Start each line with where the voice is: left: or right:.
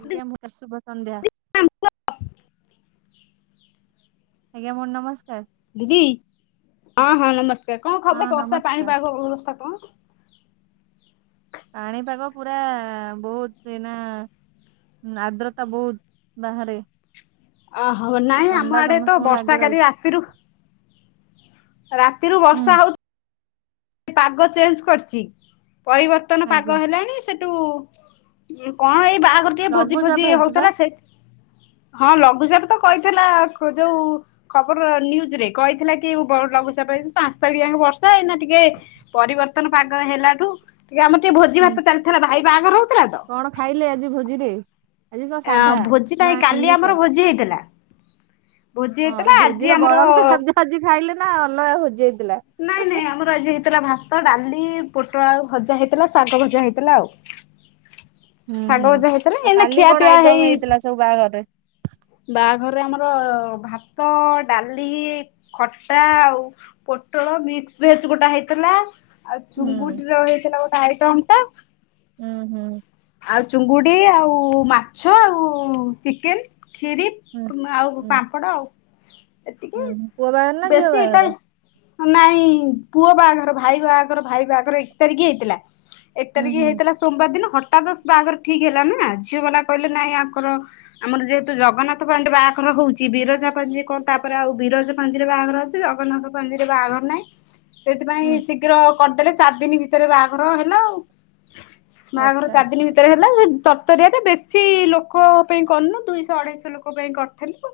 right: ଆଜ୍ଞା। ମୁଁ [unintelligible] ଶୁଭ ସନ୍ଧ୍ୟା। ଆଜ୍ଞା ମୋ ନମସ୍କାର।
left: ଦିଦି ହଁ ହଁ ନମସ୍କାର କଣ ଖବର
right: ହଁ
left: ବର୍ଷା
right: ନମସ୍କାର
left: ପାଣିପାଗ ଅବସ୍ଥା କଣ?
right: ପାଣିପାଗ ପୁରା ବହୁତ ଏଇନା ଆର୍ଦ୍ରତା ବହୁତ ବାହାରେ।
left: ଓହୋ ନାଇଁ ଆମ
right: ଥଣ୍ଡା
left: ଆଡେ ତ
right: ସମସ୍ତଙ୍କୁ ଲାଗି
left: ବର୍ଷା କାଲି
right: ରହିଛି
left: ରାତିରୁ ରାତିରୁ ବର୍ଷା
right: ହୁଁ
left: ହଉ ପାଗ ଚେଞ୍ଜ କରିଛି। ପରିବର୍ତ୍ତନ ପାଗ
right: ଆଜ୍ଞା
left: ହେଲାଣି ସେ ଠୁ କଣ ଏଇ ବାହାଘର ଟିକେ ଭୋଜି ଫୋଜି
right: ଲଘୁଚାପ ହେଇଛି ବା
left: ହଉଥିଲା ସେ। ହଁ ଲଘୁଚାପ ତ କହିଥିଲା ଯୋଉ ଖବର ନିୟୁଜରେ କହିଥିଲା କି ବ ଲଘୁଚାପ ହେଇଚି ପାଞ୍ଚତାରିଖ ଯାଏ ବର୍ଷା ହେଇ ନା ଟିକେ ପରିବର୍ତ୍ତନ ପାଗ ହେଲାଠୁ ଟିକେ ଆମର ଟିକେ ଭୋଜି
right: ହୁଁ
left: ଭାତ ଚାଲିଥିଲା ଭାଇ ବାହାଘର ହଉଥିଲା ତ?
right: କଣ ଖାଇଲେ ଆଜି ଭୋଜିରେ ଆଜି ତ
left: ଆ
right: ସାଧା
left: ଭୋଜି ଟା
right: ନା
left: କାଲି ଆମର
right: ଆମିଷ? [inaudible]
left: ଭୋଜି ହେଇଥିଲା। ଭୋଜି
right: ହଁ
left: ହେଇଥିଲା ଆଜି
right: ଭୋଜିର
left: ଆମର
right: ବଳକା ଖାଦ୍ୟ ଆଜି ଖାଇଲେ ନା ଅଲଗା ଭୋଜି ହୋଇଥିଲା?
left: ନାଇଁ ନାଇଁ ଆମର ଆଜି ହେଇଥିଲା ଭାତ, ଡାଲି ପୋଟଳ ଆଳୁ ଭଜା, ହେଇଥିଲା ଶାଗ ଭଜା ହେଇଥିଲା ଆଉ।
right: ହୁଁ
left: ଶାଗ
right: ହୁଁ
left: ଭଜା ହେଇଥିଲା
right: ଆଉ
left: ଏଇନା
right: କାଲି
left: ଖିଆ
right: କଣ
left: ପିଆ ହେଇ
right: ଆଇଟମ ହେଇଥିଲା ସବୁ ବାହାଘରରେ?
left: ବାହାଘରରେ ଆମର ଭାତ, ଡାଲି ଖଟା ଆଉ ପୋଟଳ ମିକ୍ସ ଭେଜ ଗୋଟା ହେଇଥିଲା ଆଉ
right: ହୁଁ
left: ଚୁଙ୍ଗୁଡିର ହେଇଥିଲା ଗୋଟେ ଆଇଟମ୍ ଟା।
right: ହୁଁ ହୁଁ।
left: ଆଉ ଚୁଙ୍ଗୁଡ଼ି ଆଉ ମାଛ ଆଉ ଚିକେନ ଖିରି।
right: ହୁଁ
left: ତୁମେ ଆଉ
right: ହୁଁ
left: ପାମ୍ପଡ ଆଉ ଏତିକି
right: ହୁଁ ପୁଅ ବାହାଘର ନା ଝିଅ
left: ବେଶୀ
right: ବାହାଘର?
left: ଟା ନାଇଁ ପୁଅ ବାହାଘର ଭାଇ ବାହାଘର ଭାଇ ବାହାଘର ଏକ ତାରିଖ ହେଇଥିଲା। ଏକ
right: ହୁଁ
left: ତାରିଖ
right: ହୁଁ
left: ହେଇଥିଲା ସୋମବାର ଦିନ ହଠାତ୍ ବାହାଘର ଠିକ ହେଲାନା ଝିଅବାଲା କହିଲେ ନାଇଁ ଆଙ୍କର ଆମର ଯେହେତୁ ଜଗନ୍ନାଥ ପାଞ୍ଜିରେ ବାହାଘର ହଉଛି। ବିରଜା ପାଞ୍ଜି କଣ? ତାପରେ ଆଉ ବିରଜା ପାଞ୍ଜିର ବାହାଘର ଅଛି। ଶ୍ରୀ ଜଗନ୍ନାଥ। ପାଞ୍ଜିରେ ବାହାଘର ନାହିଁ
right: ହୁଁ
left: ସେଥିପାଇଁ ଶୀଘ୍ର କରିଦେଲେ ଚାରି ଦିନି ଭିତରେ ବାହାଘର ହେଲା ଆଉ।
right: ଆଚ୍ଛା
left: ବାହାଘର
right: ଆଚ୍ଛା
left: ଚାରିଦିନି ଭିତରେ ହେଲା ତରତରିଆରେ ବେଶୀ ଲୋକ ପାଇଁ କରିନୁ ଦୁଇଶହ ଅଢେଇଶହ ଲୋକ ପାଇଁ କରିଥିଲୁ।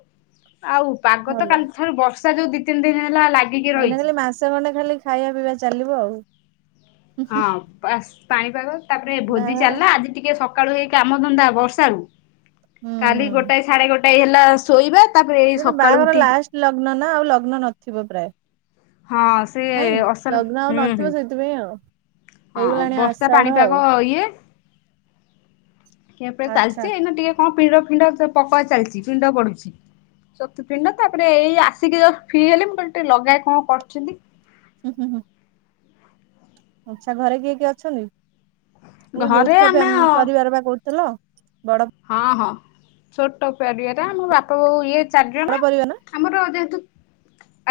left: ଆଉ ପାଗ ତ
right: ଭଲ
left: କାଲି ଥାରୁ ବର୍ଷା ଯୋଉ ଦି ତିନି ଦିନ ହେଲା ଲାଗ
right: ଏଇନା ଖାଲି ମାସେ ଖଣ୍ଡେ ଖାଲି ଖାଇବା ପିଇବା ଚାଲିବ ଆଉ।
left: ହଁ ବାସ ପାଣିପାଗ ତାପରେ ଭୋଜି
right: ବାହାଘର
left: ଚାଲିଲା ଆଜି ଟିକେ ସ ସକାଳୁ ହେଇ କାମଧନ୍ଦା ବର୍ଷାରୁ
right: ହୁଁ
left: କାଲି
right: ହୁଁ
left: ଗୋଟାଏ ସାଢେ ଗୋଟାଏ ହେଲା ଶୋଇବା। ତାପରେ ଏଇ
right: ସେ
left: ସକାଳୁ
right: ବାହାଘର
left: ଉଠିକି
right: ଲାଷ୍ଟ ଲଗ୍ନ ନା ଆଉ ଲଗ୍ନ ନଥିବ ପ୍ରାୟ?
left: ହଁ ସେ
right: ନାଇଁ
left: ଅସଲ
right: ଲଗ୍ନ ଆଉ
left: ହୁଁ ହୁଁ
right: ନଥିବ ସେଇଥିପାଇଁ ଆଉ।
left: ହଁ
right: ହେଇଗଲାଣି
left: ବର୍ଷା
right: ଆଷାଢ ଆଉ
left: ପାଣିପାଗ ଇଏ। [inaudible] ଖିଆ ପିଆ
right: ଆଚ୍ଛା
left: ଚାଲିଛି ଏଇନା ଟିକେ କଣ ପିଣ୍ଡ ଫିଣ୍ଡ ପକା ଚାଲିଛି ପିଣ୍ଡ ପଡୁଛି। ଚତୁପିଣ୍ଡ ତାପରେ ଏଇ ଆସିକି ଜଷ୍ଟ ଫି ହେଲି ମୁଁ କହିଲ ଟିକେ ଲଗାଏ କଣ କରୁଛନ୍ତି?
right: ହୁଁ ହୁଁ। ଆଛା ଘରେ କିଏ କିଏ ଅଛନ୍ତି? ଯୌଥ
left: ଘରେ
right: ଫବେ
left: ଆମେ
right: ପରିବାର ବା କହୁଥିଲ? ବଡ଼
left: ହଁ ହଁ। ଛୋଟ ପରିବାର ଆମ ବାପା, ବୋଉ ଇଏ
right: ବଡ
left: ଚାରିଜଣ।
right: ପରିବାର ନା
left: ଆମର ଯେହେତୁ।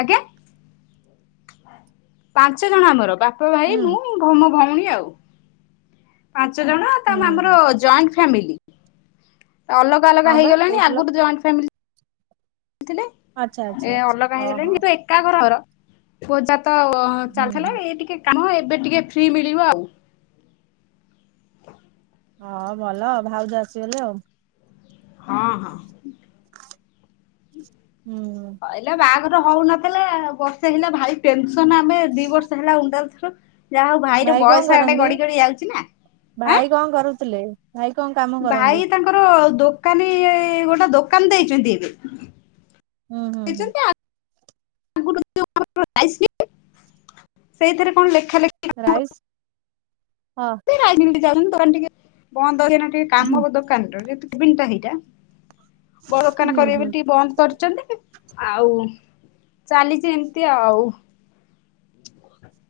left: ଆଜ୍ଞା। ପାଞ୍ଚଜଣ ଆମର ବାପା, ଭାଇ,
right: ହୁଁ
left: ମୁଁ ମୋ ଭଉଣୀ ଆଉ। ପାଞ୍ଚଜଣ ତା
right: ହୁଁ ହୁଁ
left: ଆମର
right: ହୁଁ
left: ଜଏଣ୍ଟ ଫାମିଲି ଅଲ ଅଲଗା
right: ହଁ ବା
left: ହେଇଗଣି
right: କହୁଥିଲ
left: ଆଗରୁ ଜଏଣ୍ଟ ଫିଲି ଥିଲେ
right: ଆଚ୍ଛା ଆଚ୍ଛା
left: ଏ
right: ଆଚ୍ଛା
left: ଅଲଗା
right: ଓ ହୋ
left: ହେଇଗଲେଣି କି କା ଘର ଘର ପଜା ତ
right: ହୁଁ
left: ଚାଲିଥିଲା
right: ହୁଁ
left: ଏ ଟିକେ କାମ ଏବେ ଟିକେ ଫ୍ରି ମିଳିବ ଆଉ।
right: ହଁ ଭଲ ଭାଉଜ ଆସିଗଲେ ଆଉ।
left: ହଁ ହଁ।
right: ହୁଁ।
left: କହିଲେ ବାହାଘର ହଉନଥିଲା ବର୍ଷେ ହେଲା ଭାଇ ପେନସନ ଆମେ ଦି ବର୍ଷ ହେଲା [unintelligible] ଯାହା ହଉ ଭାଇର
right: ଭାଇ କଣ
left: ବୟସ ଟା
right: କରନ୍ତି?
left: ଗଡି ଗଡି ଯାଉଛି ନା ଆଁ।
right: ଭାଇ କଣ କରୁଥିଲେ ଭାଇ କଣ
left: ଭାଇ
right: କାମକରନ୍ତି
left: ତାଙ୍କର ଦୋକାନୀ ଗୋଟେ ଦୋକାନ ଦେଇଚନ୍ତି ଏବେ
right: ହୁଁ ହଁ ହୁଁ
left: ଦେଇଛନ୍ତି ଆଗରୁ ସେଇଥିରେ କଣ ଲେଖା ଲେଖି
right: ରାଇସ୍ ଅହ
left: କି ରାଜନୀତି ଯାଉଛନ୍ତି ଦୋକାନ ଟିକେ ବନ୍ଦ ହେଇ ଟିକେ
right: ହୁଁ
left: କାମ ଦୋ କାନ ଯେ ବିଣ୍ଟା ହେଇଟା ବ
right: ହୁଁ
left: ଦୋକାନ କରିବେ
right: ହୁଁ
left: ବୋଲି ଟିକେ ବନ୍ଦ କରିଛନ୍ତି ଆଉ ଚାଲିଚି ଏମିତି ଆଉ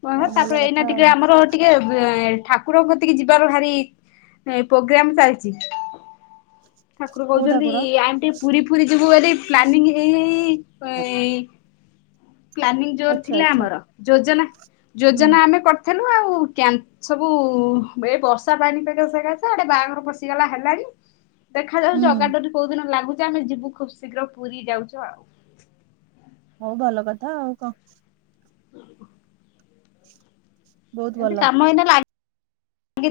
left: କହ
right: ହଉ ଭଲ
left: ତାପରେ
right: କଥା
left: ଏଇନା
right: ଆଉ।
left: ଟିକେ ଆମର ଟିକେ ବ ଠାକୁ କୁର କତିକି ଯିବାର ଭାରି ପୋଗ୍ରାମ ଚାଲିଛି ଠାକୁର
right: କୋଉ
left: କହୁଛନ୍ତି
right: ଠାକୁର?
left: ଆଣ୍ଟି ପୁରୀ ଫୁରୀ ଯିବୁ ବୋଲି ପ୍ଲାନିଂ ଏଇଇ ପ୍ଲାନିଂ ଜୋର
right: ଆଚ୍ଛା
left: ଥିଲା
right: ଆଚ୍ଛା
left: ଆମର ଯୋଜନା
right: ହୁଁ
left: ଯୋଜନା ଆମେ କରିଥେଲୁ ଆଉ ସବୁ ଏ ବର୍ଷା ପାଣି ପାଗ ସେକାସେ ଆଡେ ବାହାଘର ପଶିଗଲା ହେଲାଣିି ଦେଖାଯାଉ ଜଗା
right: ହୁଁ
left: ଡୋରି କୋଉ ଦିନ ଲାଗୁଚି ଆମେ ଯିବୁ ଖୁବ୍ ଶୀଘ୍ର ପୁରୀ ଯାଉଛୁ ଆଉ
right: ହଉ ଭଲ କଥା କଣ ବହୁତ
left: ଏମିତି
right: ଭଲ।
left: କାମ ହେଇନା ଲାଗେ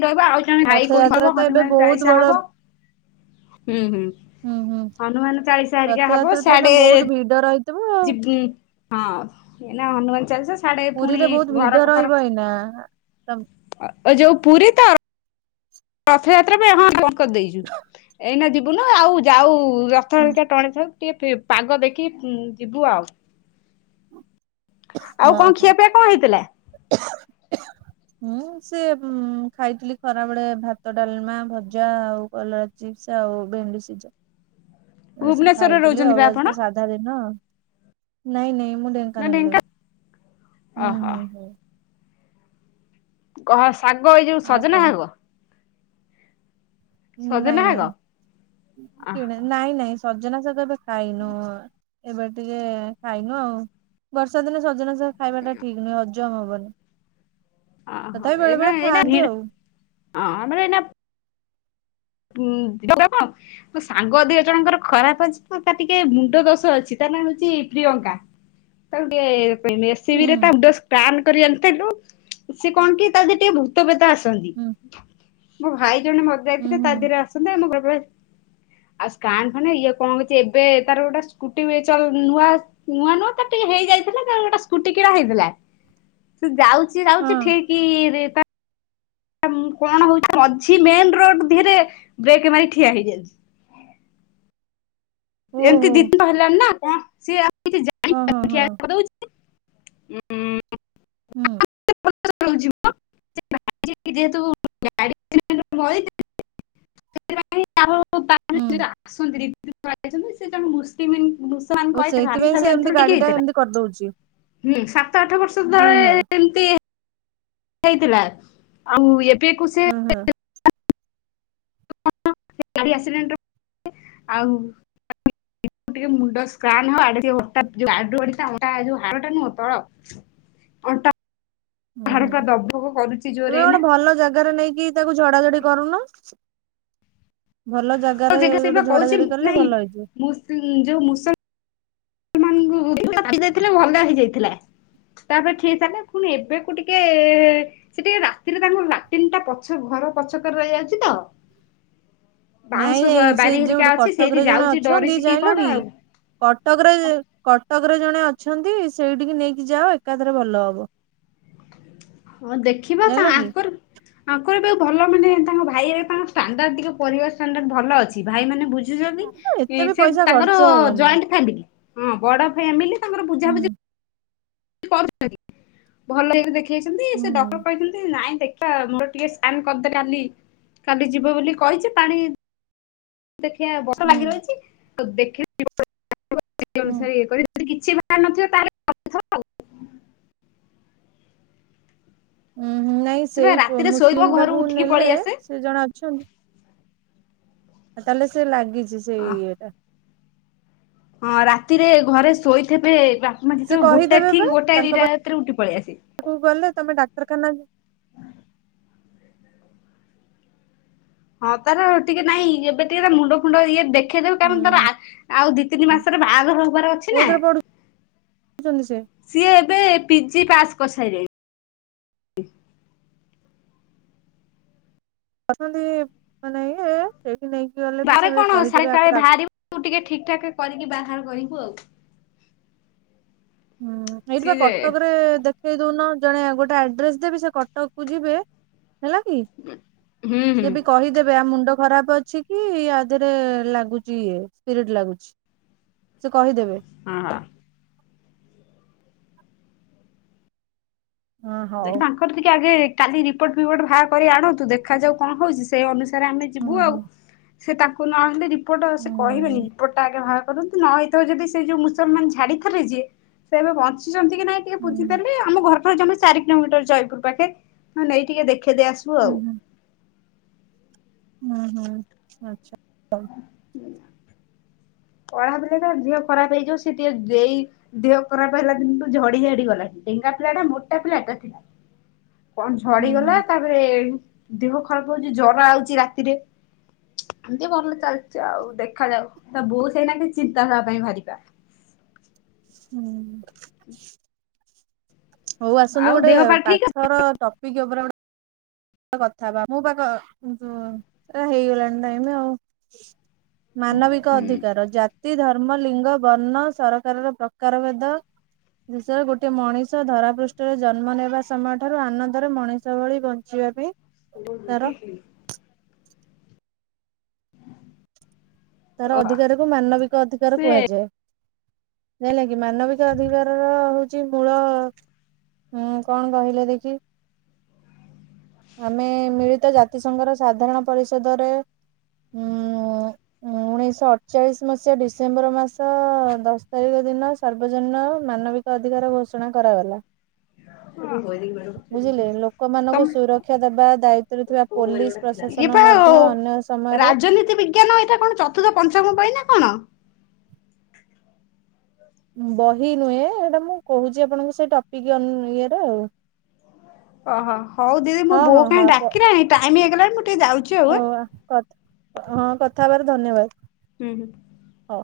left: ରହିବ ଆଉ ଜଣେ ଭାଇ
right: ରଥଯାତ୍ରା
left: କହିବ
right: ତ ଏବେ
left: ହନୁମାନ
right: ବହୁତ
left: ଚାଳିଶା
right: ବଡ
left: ହବ ହୁଁ ହୁଁ
right: ହୁଁ ହୁଁ
left: ହନୁମାନ ଚାଳିଶା ହେରିକା ହବ ସାଡେ
right: ଜ୍ବର ହେଇଥିବ
left: ଯିବି ହଁ ସେ ଏନା ହନୁମାନ ଚାଲିଶା ସାଡେ ପୁଣି ଘର କ ଫର
right: ହେଇ ନା
left: ଆ ଏ ଯୋଉ ପୁରୀ ତ ରଥଯାତ୍ରା ପାଇଁ ହଁ ବନ୍ଦ୍ କରିଦେଇଛୁ ଏଇନା ଯିବୁନା ଆଉ ଯାଉ ରଥ ହେରିକା ଟଣା ସରୁ ଟିକେ ପି ପାଗ ଦେଖିକି ଯିବୁ ଆଉ ଆଉ
right: ହଁ
left: କଣ ଖିଆ ପିଆ କଣ ହେଇଥିଲା
right: [inaudible] ହୁଁ ସେ ଖାଇଥିଲି ଖରା ବଳେ ଭାତ ଡାଲମା ଭଜା ଆଉ କଲରା ଚିପ୍ସ ଆଉ ଭେଣ୍ଡି ସିଝା ଏ ସବୁ
left: ଭୁବନେଶ୍ୱରରେ
right: ଖାଇଥିଲି
left: ରହୁଛନ୍ତି
right: ଆଉ
left: ବା
right: ଆଜି
left: ଆପଣ
right: ତ ସାଧା ଦିନ ନାଇଁ ନାଇଁ ମୁଁ ଢେ
left: ନା
right: ଙ୍କାନାଳ ଲୋ
left: ଢେଙ୍କା
right: ହୁଁ
left: ଓହୋ
right: ହୁଁ ହୁଁ
left: କହଳା ଶାଗ ଏଇ ଯୋଉ
right: ଆଉ
left: ସଜନା
right: କଣ
left: ଶାଗ ସଜନା
right: ନାଇଁ
left: ଶାଗ
right: ନାଇଁ କିଣା
left: ଓହୋ
right: ନାଇଁ ନାଇଁ ସଜନା ଶାଗ ତ ଖାଇନୁ ଏବେ ଟିକେ ଖାଇନୁ ଆଉ ବର୍ଷା ଦିନେ ସଜନା ଶାଗ ଖାଇବାଟା ଠିକ୍ ନୁହେଁ ହଜମ ହବନି ତଥାପି ବେଳେ ବେଳେ ଖାଆନ୍ତି ଆଉ
left: ଆ ମାନେ ଏଇନା ହୁଁ ଦେଖ [unintelligible] ମୋ ସାଙ୍ଗ ଦିଇ ଜଣଙ୍କର ଖରାପ ଅଛି ତାର ଟିକେ ମୁଣ୍ଡ ଦୋଷ ଅଛି ତାର ନାଁ ହଉଚି ପ୍ରିୟଙ୍କା ତାକୁ ଟିକେ ପେ ମେସିନ୍
right: ହୁଁ।
left: ରେ ତା ମୁଣ୍ଡ ସ୍କାନ କରି ଆଣିଥେଲୁ ସେ କଣ କି ତାର ଟିକେ ତେବେ ତ ଆସନ୍ତି
right: ହୁଁ
left: ମୋ ଭାଇ ଜଣେ
right: ହୁଁ
left: ମରିଯାଇଥିଲେ
right: ହୁଁ
left: ତା ଦେହରେ ଆସନ୍ତି ଆମ ଘରେ ପରେ ଆଉ ସ୍କାନ ଫାନେ ଇଏ କଣ କରିଛି ଏବେ ତାର ଗୋଟେ ସ୍କୁଟି ବି ଚଳୁ ନୂଆ ନୂଆ ନୂଆ ତ ଟିକେ ହେଇଯାଇଥିଲା ତ ଗୋଟେ ସ୍କୁଟି କିଣା ହେଇଥିଲା ସେ ଯାଉ ସେ
right: ହଁ
left: ଯାଉଛି ଠିକିରେ ତ କଣ ହଉଛି ମଝି ମେନ୍ ରୋଡ୍ ଧିରେ ବ୍ରେକ୍ ମାରି ଠିଆ ହେଇଯାଇଛି ଏମିତି
right: ଓହୋ
left: ଦିି ତିନି ଟା ହେଲାଣି ନା କଣ ସିଏ ଆଉ କିଛି ଜାଣି
right: ହଁ ହଁ
left: ପାରୁନି ଉଁ ଠିଆ
right: ହଁ
left: କରିଦଉଚି ଉଁ
right: ଉଁ
left: [unintelligible] [unintelligible] ଯେହେତୁ ଗାଡି [unintelligible] ସେଇଥିପାଇଁ ଆଉ ତା
right: ହୁଁ।
left: [unintelligible] ଆସନ୍ତି ଦି ତିନ ଥର ଆଇଛନ୍ତି ସିଏ ଜଣେ ମୁସଲିମ୍ [unintelligible] ସେମାନଙ୍କୁ କହି [unintelligible] ଟିକେ ହେଇଥେଲା।
right: କରି ଦଉଚି।
left: ହୁଁ ସାତ ଆଠ ବର୍ଷ ତଳେ ଏମତି ହେଇଥିଲା ଆଉ ଏବେ ଏକୋଉଶି
right: ଉଁ ହୁଁ।
left: ସେ ଗାଡି ଆକ୍ସିରେଣ୍ଟରେ ଆଉ [unintelligible] ଏଇଠୁ ଟିକେ ମୁଣ୍ଡ ସ୍କ୍ରାନ୍ ହଉ ଆଡେ ଯୋଉ [unintelligible] ଯୋଉ ଗାଡିରୁ ପଡିଥିଲା ଅଣ୍ଟା ହାଡଟା ନୁହଁ ତଳ ଅଣ୍ଟା
right: ଉଁ
left: ହାଡ
right: ହୁଁ
left: ପୁରା ଦବକ କରୁଛି ଜୋରରେ
right: ତମେ
left: ଏଇନା
right: ଗୋଟେ ଭଲ ଜାଗାରେ ନେଇକି ତାକୁ ଝଡା ଝଡି କରୁନ। ଭଲ
left: ତ
right: ଜାଗାରେ ଗୋଟେ ଝଡା ଝଡି କଲେ ଭଲ ହେଇଯିବ।
left: ଉଁ ଯୋଉ ମୁସଲ୍ ଉଁ [unintelligible] ଝାଡି ଦେଇଥିଲେ ଭଲ ହେଇଯାଇଥିଲା। ତାପରେ ଠିକ୍ ଥେଲେ ଫୁଣି ଏବେକୁ ଟିକେ ସିଏ ଟିକେ ରାତିରେ ତାଙ୍କୁ ଲାଟିନଟା ପଛ ଘର ପଛକରେ ରହିଯାଉଚି ତ
right: ନାଇଁ
left: ବାଉଁଶ ବା
right: ନାଇଁ ସେ
left: ବାରି
right: ଯୋଉଠୁ
left: ହେରିକା ଅଛି ସେଇଠି
right: କଟକରେ ଜଣେ
left: ଯାଉଚି
right: ଅଛନ୍ତି
left: ଡରିଛି କି
right: ଜାଣିଲ
left: କଣ ଆଉ।
right: କଟକରେ କଟକରେ ଜଣେ ଅଛନ୍ତି ସେଇଠିକି ନେଇକି ଯାଅ ଏକାଥେରେ ଭଲ ହବ।
left: ହଁ ଦେଖିବା ତା
right: ଜାଣିଲ କି।
left: ଆଙ୍କରୁ ଆଙ୍କୁ ଏବେ ଭଲ ମାନେ ତାଙ୍କ ଭାଇ ଏଇ ତାଙ୍କ ଷ୍ଟାଣ୍ଡାର୍ଡ ଟିକେ ପରିବାର ଷ୍ଟାଣ୍ଡାର୍ଡ ଭଲ ଅଛି ଭାଇମାନେ ବୁଝ୍ ଝୁଚନ୍ତି
right: ଏତେ ବି
left: ଇ ସିଏ
right: ପଇସା
left: ତାଙ୍କର
right: ଖର୍ଚ୍ଚ ହବନି
left: ଜଏଣ୍ଟ ଫାମିଲ ହଁ ବଡ ଫ୍ଯାମିଲି ତାଙ୍କର ବୁଝାବୁଝି
right: ହୁଁ
left: ଇ କରୁଛନ୍ତି ଭଲ ଇଏରେ ଦେଖେଇଛନ୍ତି ସେ ଡକ୍ଟର
right: ହୁଁ
left: କହିଛନ୍ତି ନାଇଁ ଦେ ଟା ମୋର ଟିକେ ସ୍କାନ କରିଦେ କାଲି କାଲି ଯିବ ବୋଲି କହିଛି ପାଣି ଦେଖିଆ ବର୍ଷା
right: ହୁଁ
left: ଲାଗି ରହିଛି ତ ଦେଖିଲି [unintelligible] ସେଇ
right: ହୁଁ
left: ଅନୁସାରେ [unintelligible] ଯଦି କିଛି ଭାରି ନଥିବ ତାହେଲେ [unintelligible] ଆଉ।
right: ଉଁ ହୁଁ ନାଇଁ
left: ସେ ବା
right: ସେଇ ପ
left: ରାତିରେ ଶୋଇବ
right: ମୁସଲିମ୍
left: ଘରୁ
right: ପାଖୁକୁ
left: ଉଠିକି ପଳେଇ
right: ନେଲେ
left: ଆସେ।
right: ସିଏ ଜଣେ ଅଛନ୍ତି ଆଉ ତାହେଲେ ସିଏ ଲାଗିଚି ସେଇ ଇଏଟା।
left: ହଁ ରାତିରେ ଘରେ ଶୋଇଥେବେ ବାପା ମା
right: ସେ
left: ଯେତବେଳୁକୁ ଗୋଟାଏ ଠିକ୍ ଗୋଟାଏ ଦିଟା ରାତିରେ ଉଠି ପଳି ଆସିବେ।
right: ପାଖୁକୁ ଗଲେ ତମେ ଡାକ୍ତରଖାନା ଯ
left: ହଁ ତାର ଟିକେ ନାଇଁ ଏବେ ଟିକେ ତା ମୁଣ୍ଡ ଫୁଣ୍ଡ ଇଏ ଦେ ଖେଇଦେବୁ ତା ମାନେ ତାର
right: ହୁଁ
left: ଆ ଆଉ ଦି ତିନି ମାସେରେ ବାହାଘର ହବାର ଅଛି ନା
right: ଅଛନ୍ତି ସେ
left: ସିଏ ଏବେ ପିଜି ପାସ୍ କରିସାଇଲେଣି।
right: ଅଛନ୍ତି ମାନେ ଇଏ ସେଇଠି ନେଇକି ଗଲେ ବି ସେମାନେ କହିଦେବେ ଆକୁ ଡା
left: ତୁ ଟିକେ ଠିକ୍ ଠାକ କରିକି ବାହାଘର କରିବୁ ଆଉ।
right: ହୁଁ ଏଇଠି ବା
left: ସିଏ ଯେ
right: କଟକରେ ଦେ ଖେଇ ଦଉନ ଜଣେ ଗୋଟେ ଆଡ୍ରେସ୍ ଦେବି ସେ କଟକକୁ ଯିବେ ହେଲା କି
left: ହୁଁ ହୁଁ
right: ସିଏ ବି କହିଦେବେ ଆ ମୁଣ୍ଡ ଖରାପ ଅଛି କି ଆ ଦେହେରେ ଲାଗୁଚି ଇଏ ସ୍ପିରିଟ୍ ଲାଗୁଛି। ସିଏ କହିଦେବେ।
left: ହଁ ହ।
right: ହଁ
left: ଦେଖ୍
right: ହଉ।
left: ତାଙ୍କର ଟିକେ ଆଗେ କାଲି ରିପୋର୍ଟ ଫିପୋର୍ଟ ଭା କରି ଆଣନ୍ତୁ ଦେଖାଯାଉ କଁ ହଉଚି ସେ ଅନୁସାରେ ଆମେ
right: ହୁଁ
left: ଯିବୁ ଆଉ,
right: ହୁଁ
left: ସେ ତାଙ୍କୁ ନହଲେ ରିପୋର୍ଟ ସେ କହିବେନି
right: ହୁଁ
left: ରିପୋର୍ଟା ଆଗେ ବା କରନ୍ତୁ ନ ହେଇଥାଉ ଯଦି ସେ ଯୋଉ ମୁସଲମାନ ଛାଡ଼ିଥିବେ ଯିଏ, ସେ ଏବେ ବଞ୍ଚିଛନ୍ତି କି ନାଇଁ ଟିକେ
right: ହୁଁ
left: ବୁଝିଦେଲି ଆମ ଘରଠୁ ଜମା ଚାରି କିଲୋମିଟର ଜୟପୁର ପାଖେ, ହଁ ନେଇ ଟିକେ ଦେଖ ଖେଦେଇ ଆସିବୁ
right: ହୁଁ
left: ଆଉ।
right: ହୁଁ ହୁଁ ହୁଁ ଆଚ୍ଛା ହଉ।
left: ପଢ଼ାବେଳେ ତ ଦିହ ଖରାପ ହେଇଯିବ ସେ ଟିକେ ଦେଇ ଦିହ ଖରାପ ହେଲା ଦିନୁଠୁ ଝଡ଼ି ଝାଡ଼ି ଗଲାଣି। ଢ଼େଙ୍ଗା ପିଲା ଟା ମୋଟା ପିଲାଟା ଥିଲା। କଣ
right: ହୁଁ ହୁଁ
left: ଝଡ଼ିଗଲା ତାପରେ ଦିହ ଖରାପ ହଉଛି, ଜରା ଆଉଛି ରାତିରେ। ଏମିତି ଭଲ ଚାଲିଛି ଆଉ ଦେଖାଯାଉ ତା ବୋଉ ସେଇନାଗି ଚିନ୍ତା ତା ପାଇଁ ଭାରିପା।
right: ହୁଁ। ହହୋଉ ଆସନ୍ତୁ
left: ଆଉ
right: ଗୋଟେ
left: ଦେହ ପା ଠିକ ଅଛି
right: ପାଠର ଟପିକ ଉପରେ ଗୋଟେ କଥା ହବା ମୁଁ ପା କ ହେଇଗଲାଣି ଟାଇମ୍ ଆଉ। ମାନବିକ
left: ହୁଁ
right: ଅଧିକାର, ଜାତି, ଧର୍ମ, ଲିଙ୍ଗ, ବର୍ଣ୍ଣ ସରକାରର ପ୍ରକାର ଭେଦ। ଦେଶରେ ଗୋଟେ ମଣିଷ ଧରା ପୃଷ୍ଠରେ ଜନ୍ମ ନେବା ସମୟ ଠାରୁ ଆନନ୍ଦରେ ମଣିଷ ଭଳି ବନ ଞ୍ଚିବା ପାଇଁ।
left: ମୁଁ କଣ
right: ତାର
left: ଦେଖିଛି?
right: ତାର
left: ଓହୋ
right: ଅଧିକାରକୁ ମାନବିକ ଅଧିକାର
left: ସେ
right: କୁହାଯାଏ। ଜାଇଁଲ କିି ମାନବିକ ଅଧିକାରର ହଉ ଛି ମୂଳ ହୁଁ କଣ କହିଲେ ଦେଖି? ଆମେ ମିଳିତ ଜାତିସଂଘର ସାଧାରଣ ପରିଷଦରେ ଉଁ ଉଁ ଉଣେଇଶ ଅଠଚାଳିଶ ମସିହା ଡିସେମ୍ବର ମାସ ଦଶ ତାରିଖ ଦିନ ସାର୍ବଜନୀନ ମାନବି କ ଅଧିକାର ଘୋଷଣା କରାଗଲା।
left: [unintelligible]
right: ବୁଝିଲେ ଲୋକମାନଙ୍କୁ
left: ତମ
right: ସୁରକ୍ଷା ଦେବା ଦାୟିତ୍ବରେ ଥିବା ପୋଲିସ
left: ଇଏ
right: ପ୍ରଶାସନ ମଧ୍ୟ ଅନ୍ୟ ସମୟରେ
left: କେନ ଏଇଟା କଣ ଚତୁର୍ଥ ପଞ୍ଚମ ପାଇଁ ନା କଣ?
right: ବହି ନୁହେଁ ଏଇଟା ମୁଁ କହୁଛି ଆପଣଙ୍କୁ ସେଇ ଟପିକ ଅନ ଇଏର ଆଉ।
left: ଓହୋ। ହଉ ଦିଦି ମୋ
right: ହଁ
left: ବୋଉ
right: ହଁ ହଁ
left: କାଇଁ
right: ପ-
left: ଡ଼ାକିଲାଣି ଟାଇମ ହେଇଗଲାଣି ମୁଁ ଟିକେ ଯାଉଛି। ଆଉ।
right: ହଉ ହଁ
left: ହୁଁ
right: କଥ୍ ହଁ କଥା ହେବାରୁ ଧନ୍ୟବାଦ।
left: ହୁଁ ହୁଁ।
right: ହଉ।